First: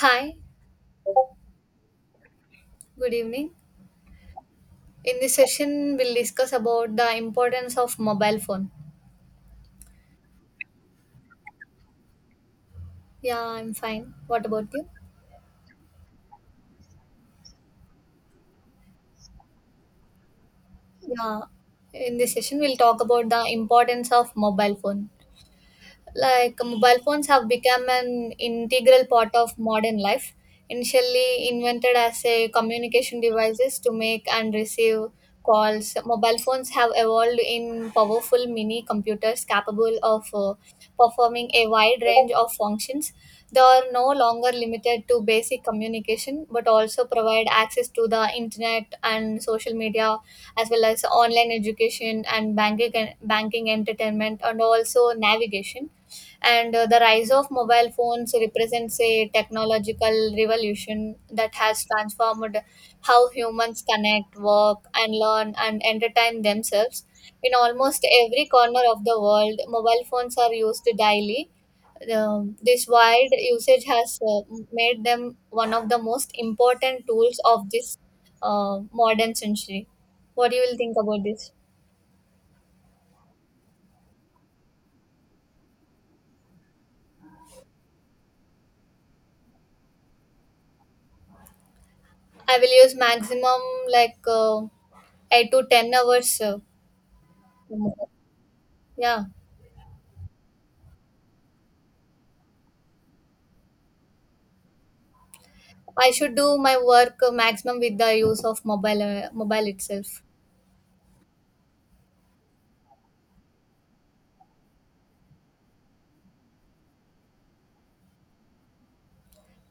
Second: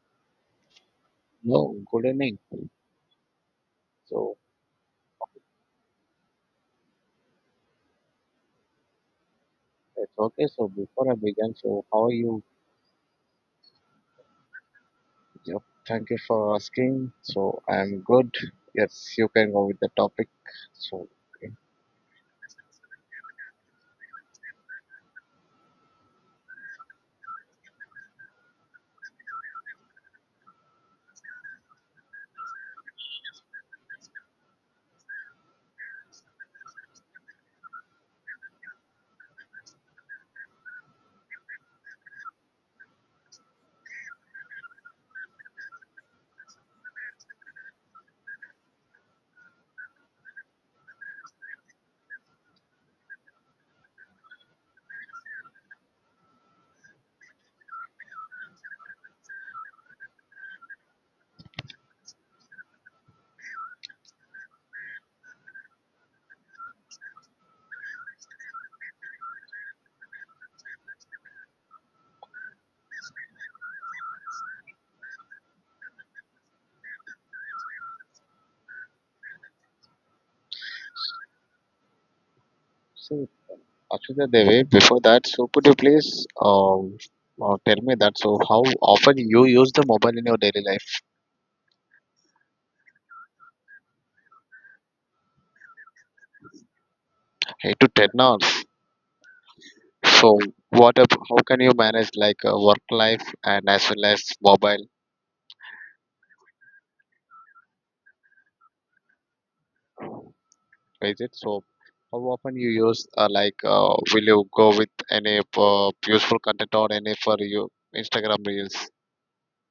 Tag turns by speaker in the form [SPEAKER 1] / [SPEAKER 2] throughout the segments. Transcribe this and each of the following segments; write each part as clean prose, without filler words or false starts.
[SPEAKER 1] Hi,
[SPEAKER 2] No, good evening.
[SPEAKER 1] good evening.
[SPEAKER 2] So
[SPEAKER 1] In this session, we'll discuss about the importance of mobile phone.
[SPEAKER 2] it's okay. So before I begin, so how are you?
[SPEAKER 1] Yeah, I'm fine. What about you?
[SPEAKER 2] Yep, thank you for asking. So I'm good. Yes, you can go with the topic. So,
[SPEAKER 1] Yeah,
[SPEAKER 2] okay.
[SPEAKER 1] in this session, we'll talk about the importance of mobile phone. Mobile phones have become an integral part of modern life, initially invented as a communication devices to make and receive calls. Mobile phones have evolved in powerful mini computers capable of performing a wide range of functions. They are no longer limited to basic communication, but also provide access to the internet and social media, as well as online education and banking, banking, entertainment and also navigation. And the rise of mobile phones represents a technological revolution that has transformed how humans connect, work, and learn and entertain themselves. In almost every corner of the world, mobile phones are used daily. This wide usage has made them one of the most important tools of this modern century. What do you will think about this?
[SPEAKER 2] So actually, the before that, so could you please tell me that? So how often you use the mobile in your daily life?
[SPEAKER 1] I will use maximum like uh, 8 to 10 hours.
[SPEAKER 2] 8 to 10 hours.
[SPEAKER 1] Yeah,
[SPEAKER 2] So what? How can you manage like work life and as well as mobile?
[SPEAKER 1] I should do my work maximum with the use of mobile mobile itself.
[SPEAKER 2] Is it? So how often you use like will you go with any useful content or any for you Instagram reels?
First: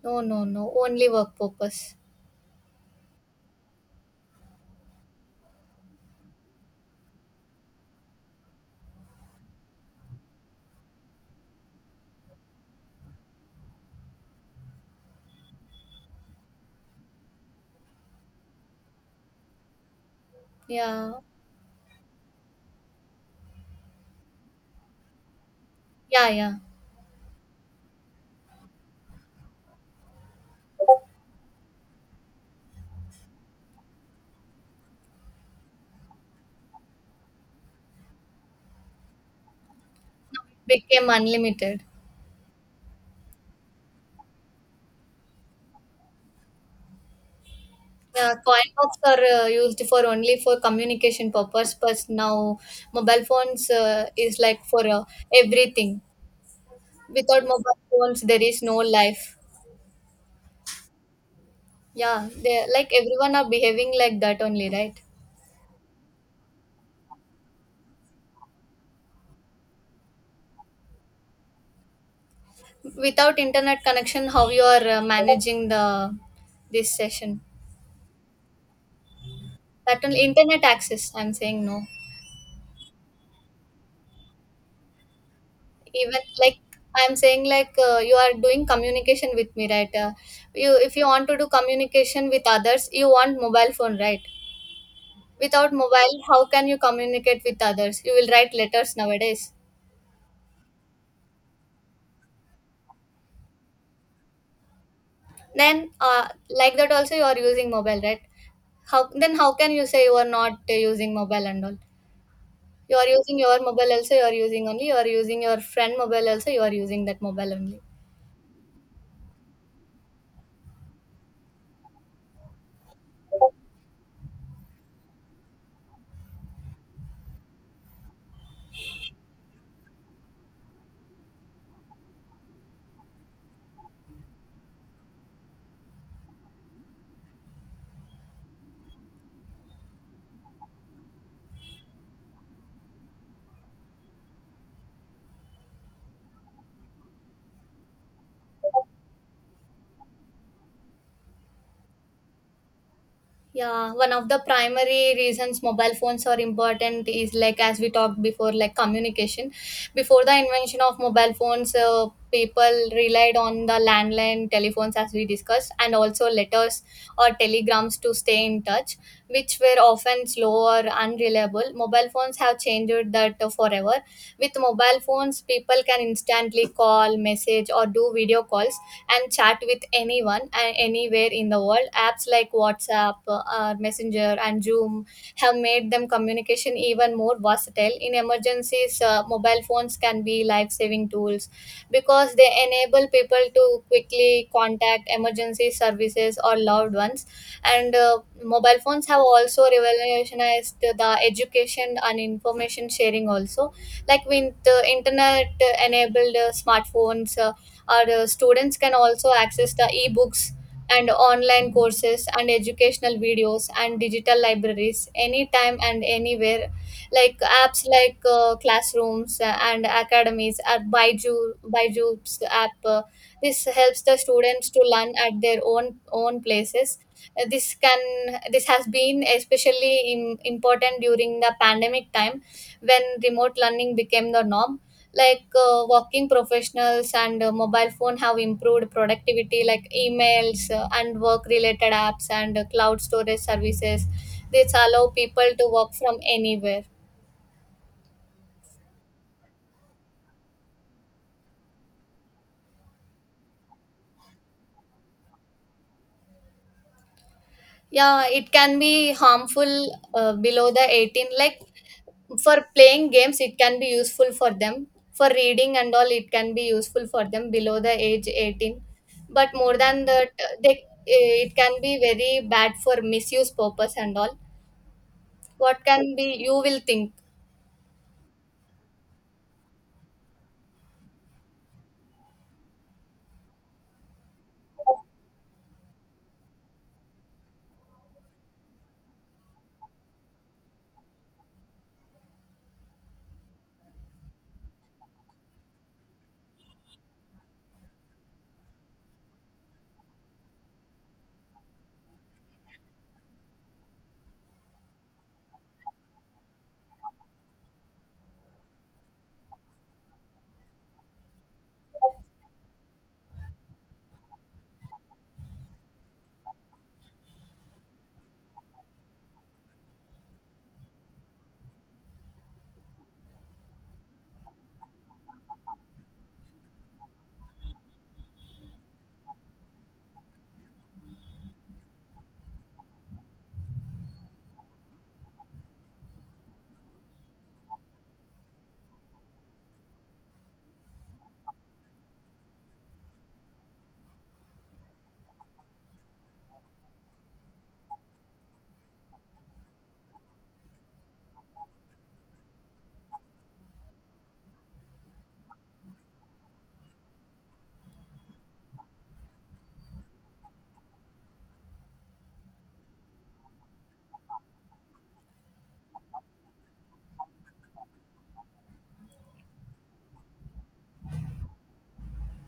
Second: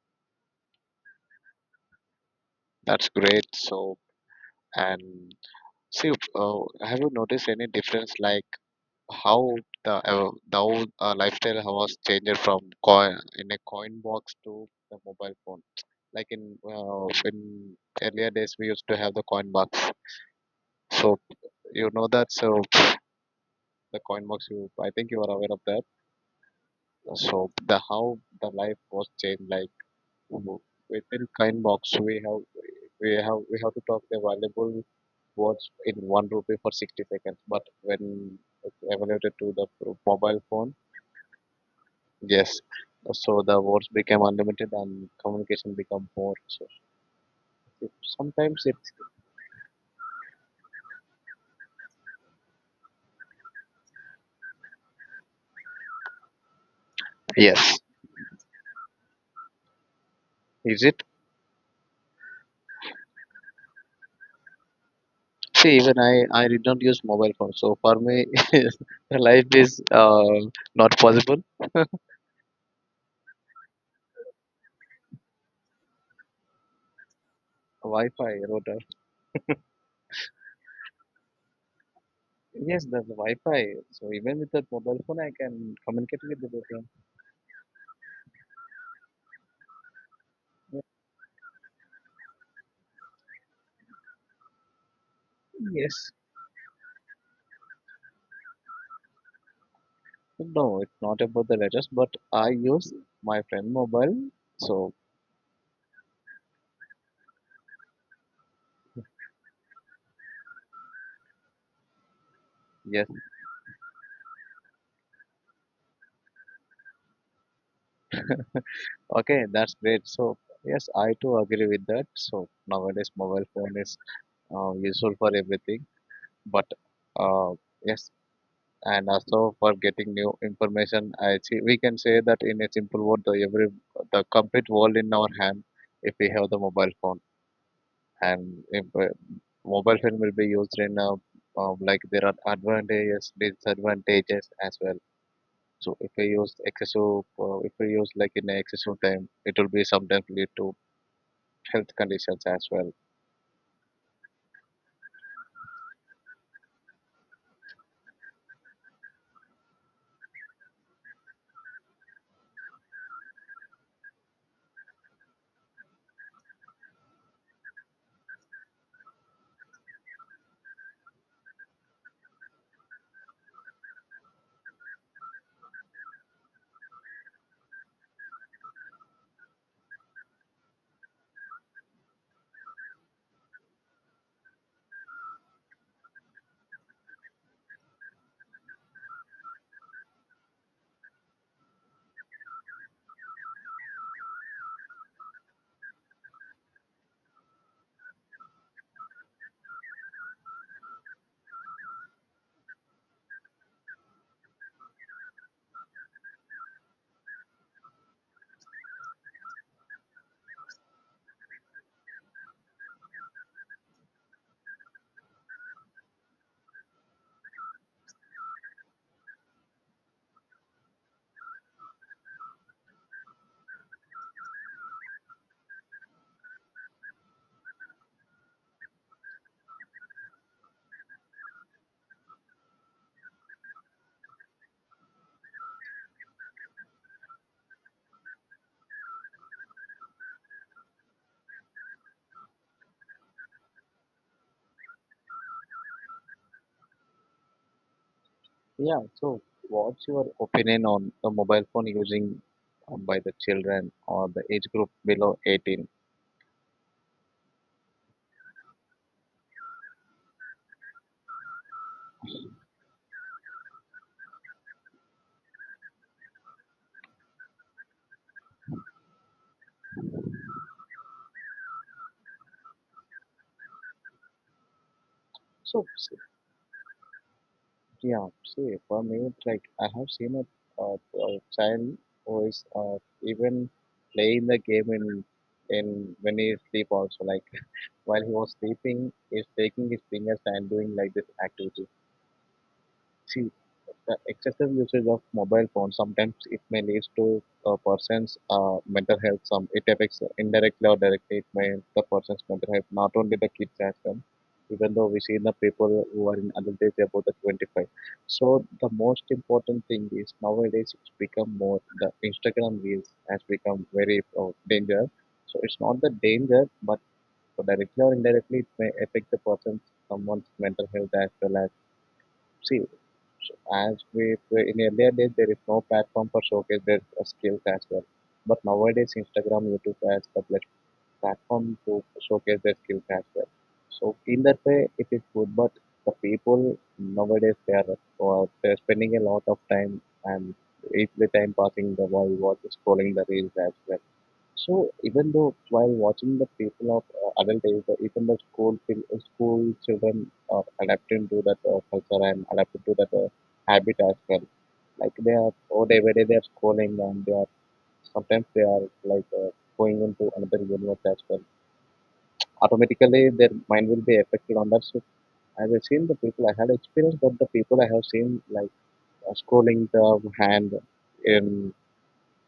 [SPEAKER 1] No, no, no, only work purpose.
[SPEAKER 2] That's great. So and see, have you noticed any difference, like how the old, lifestyle was changed from coin in a coin box to the mobile phone? Like in earlier days, we used to have the coin box.
[SPEAKER 1] Yeah,
[SPEAKER 2] So you know that. So the coin box, you I think you are aware of that.
[SPEAKER 1] yeah, yeah.
[SPEAKER 2] So the how the life was changed, like w- within coin box, we have to talk the valuable words in 1 rupee for 60 seconds. But when it's evaluated to the mobile phone,
[SPEAKER 1] Became unlimited.
[SPEAKER 2] yes, so the words became unlimited and communication become more. So it,
[SPEAKER 1] Yeah,
[SPEAKER 2] sometimes
[SPEAKER 1] coin
[SPEAKER 2] it,
[SPEAKER 1] box are used for only for communication purpose, but now mobile phones is like for everything. Without mobile
[SPEAKER 2] yes,
[SPEAKER 1] phones, there is no life.
[SPEAKER 2] is it?
[SPEAKER 1] Yeah, they like everyone are behaving like that only, right?
[SPEAKER 2] See, even I did not use mobile phone, so for me, life is not possible.
[SPEAKER 1] Without internet connection, how you are managing the this session?
[SPEAKER 2] Wi-Fi router.
[SPEAKER 1] That on internet access, I'm saying no.
[SPEAKER 2] Yes, there's a Wi-Fi. So even with that mobile phone, I can communicate
[SPEAKER 1] Even
[SPEAKER 2] with the
[SPEAKER 1] like
[SPEAKER 2] people.
[SPEAKER 1] I'm saying like you are doing communication with me, right? You
[SPEAKER 2] Yeah,
[SPEAKER 1] if you want to do communication with others, you want mobile phone, right? Without
[SPEAKER 2] yes.
[SPEAKER 1] mobile, how can you communicate with others? You will write letters nowadays.
[SPEAKER 2] No, it's not about the letters, but I use my friend mobile. So
[SPEAKER 1] Then like that also you are using mobile, right? How then how can you say you are not using mobile and all? You are
[SPEAKER 2] yes,
[SPEAKER 1] using your mobile also. You are using only. You are using your friend mobile also. You are using that mobile only.
[SPEAKER 2] okay, that's great. So yes, I too agree with that. So nowadays, mobile phone is useful for everything. But uh, yes, and also for getting new information, I see we can say that in a simple word, the complete world in our hand if we have the mobile phone. And if, mobile phone will be used in like there are advantages disadvantages as well. So if we use like in excessive time, it will be sometimes lead to health conditions as well.
[SPEAKER 1] Yeah, one of the primary reasons mobile phones are important is like, as we talked before, like communication. Before the invention of mobile phones, people relied on the landline telephones, as we discussed, and also letters or telegrams to stay in touch, which were often slow or unreliable. Mobile phones have changed that forever. With mobile phones, people can instantly call, message, or do video calls and chat with anyone and anywhere in the world. Apps like WhatsApp, Messenger, and Zoom have made them communication even more versatile. In emergencies, mobile phones can be life-saving tools because they enable people to quickly contact emergency services or loved ones. And mobile phones have also revolutionized the education and information sharing also, like with the internet enabled smartphones. Our students can also access the ebooks and online courses and educational videos and digital libraries anytime and anywhere, like apps like classrooms and academies or Baiju, Baiju's app. This helps the students to learn at their own places. Uh, this can this has been especially im important during the pandemic time, when remote learning became the norm. Working professionals and mobile phone have improved productivity, like emails and work related apps and cloud storage services. This allow people to work from anywhere.
[SPEAKER 2] Yeah, so what's your opinion on the mobile phone using by the children or the age group below 18?
[SPEAKER 1] Yeah, it can be harmful below the 18, like for playing games it can be useful for them, for reading and all it can be useful for them below the age 18. But more than that it can be very bad for misuse purpose and all. What
[SPEAKER 2] so s-
[SPEAKER 1] can be you will think?
[SPEAKER 2] Yeah, see, for me, like I have seen a child who is even playing the game in when he is asleep also. Like while he was sleeping, he's taking his fingers and doing like this activity. See, the excessive usage of mobile phones sometimes it may lead to a person's mental health. Some it affects indirectly or directly. It may affect the person's mental health, not only the kids as well. Even though we see the people who are in adult age about the 25. So the most important thing is nowadays it's become more the Instagram reels has become very dangerous. So it's not the danger, but directly or indirectly it may affect the person's someone's mental health as well as. See, so as we in earlier days there is no platform for showcase their skills as well. But nowadays Instagram, YouTube as the platform to showcase their skills as well. So in that way it is good, but the people nowadays they're spending a lot of time and easily time passing the while watch scrolling the reels as well. So even though while watching the people of adult age, even the school school children are adapting to that culture and adapting to that habit as well. Like they are schooling and they are sometimes they are like going into another universe as well. Automatically their mind will be affected on that. So as I've seen the people I had experienced, that the people I have seen like schooling the hand in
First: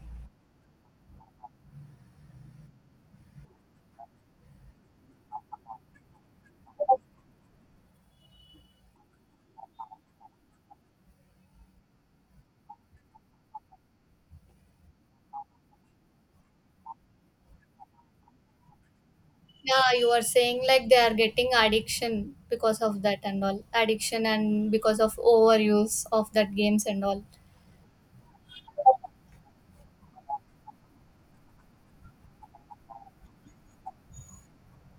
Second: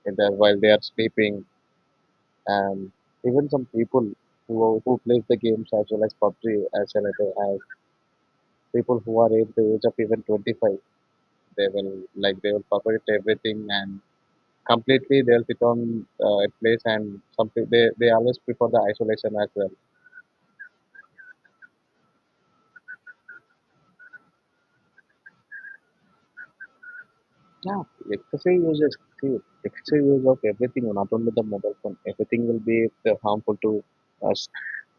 [SPEAKER 2] in the while they are sleeping, and even some people who plays the games as well as PUBG as well as people who are at the age of even 25. They will, like, they will forget everything and completely they'll sit on a place, and some pe- they always prefer the isolation as well.
[SPEAKER 1] Yeah, you are saying like they are getting addiction because of that and all, addiction and because of overuse of that games and all.
[SPEAKER 2] Yeah, excessive use excessive use of everything, not only the mobile phone. Everything will be harmful to us.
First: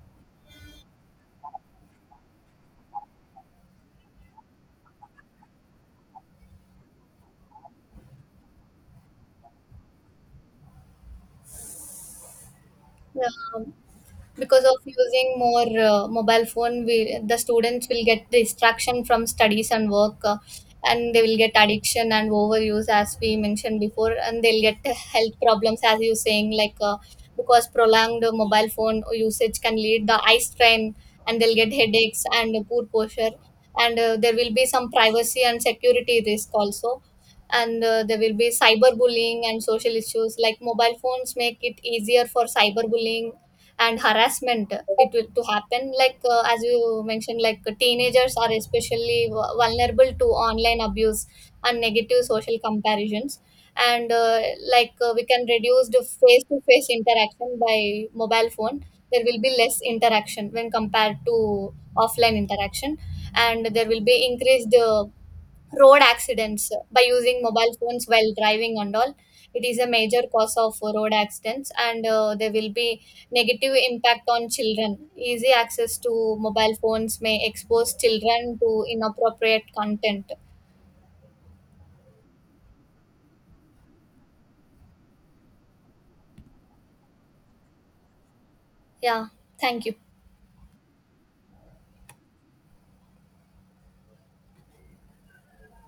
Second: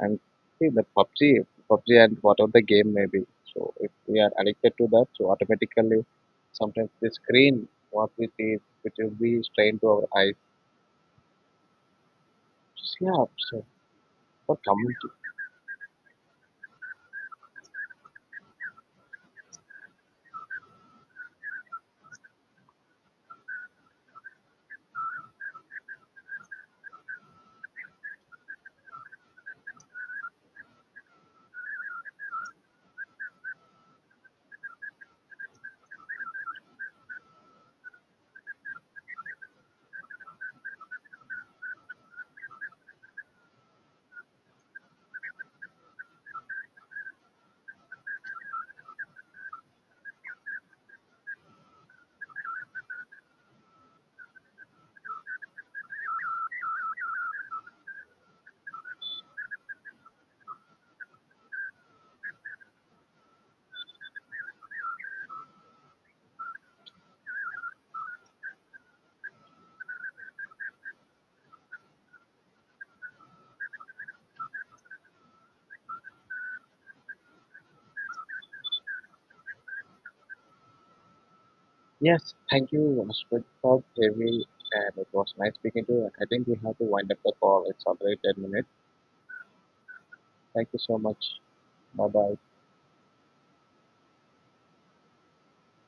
[SPEAKER 2] And see the PUBG, and whatever the game may be. So if we are addicted to that, so automatically sometimes the screen what we see which will be strained to our eyes. Yeah,
[SPEAKER 1] Yeah,
[SPEAKER 2] so for
[SPEAKER 1] because of
[SPEAKER 2] coming to
[SPEAKER 1] using more mobile phone, we, the students will get distraction from studies and work, and they will get addiction and overuse as we mentioned before, and they'll get health problems as you saying, because prolonged mobile phone usage can lead the eye strain, and they'll get headaches and poor posture, and there will be some privacy and security risk also, and there will be cyberbullying and social issues, like mobile phones make it easier for cyberbullying and harassment it will to happen, like as you mentioned, like teenagers are especially vulnerable to online abuse and negative social comparisons. And like We can reduce the face to face interaction by mobile phone, there will be less interaction when compared to offline interaction, and there will be increased road accidents by using mobile phones while driving and all. It is a major cause of road accidents, and there will be negative impact on children, easy access to mobile phones may expose children to inappropriate content.
[SPEAKER 2] yes, thank you, Ashwin, for having, and it was nice speaking to you. I think we have to wind up the call. It's already 10 minutes.
[SPEAKER 1] Yeah, thank you.
[SPEAKER 2] Thank you so much. Bye bye.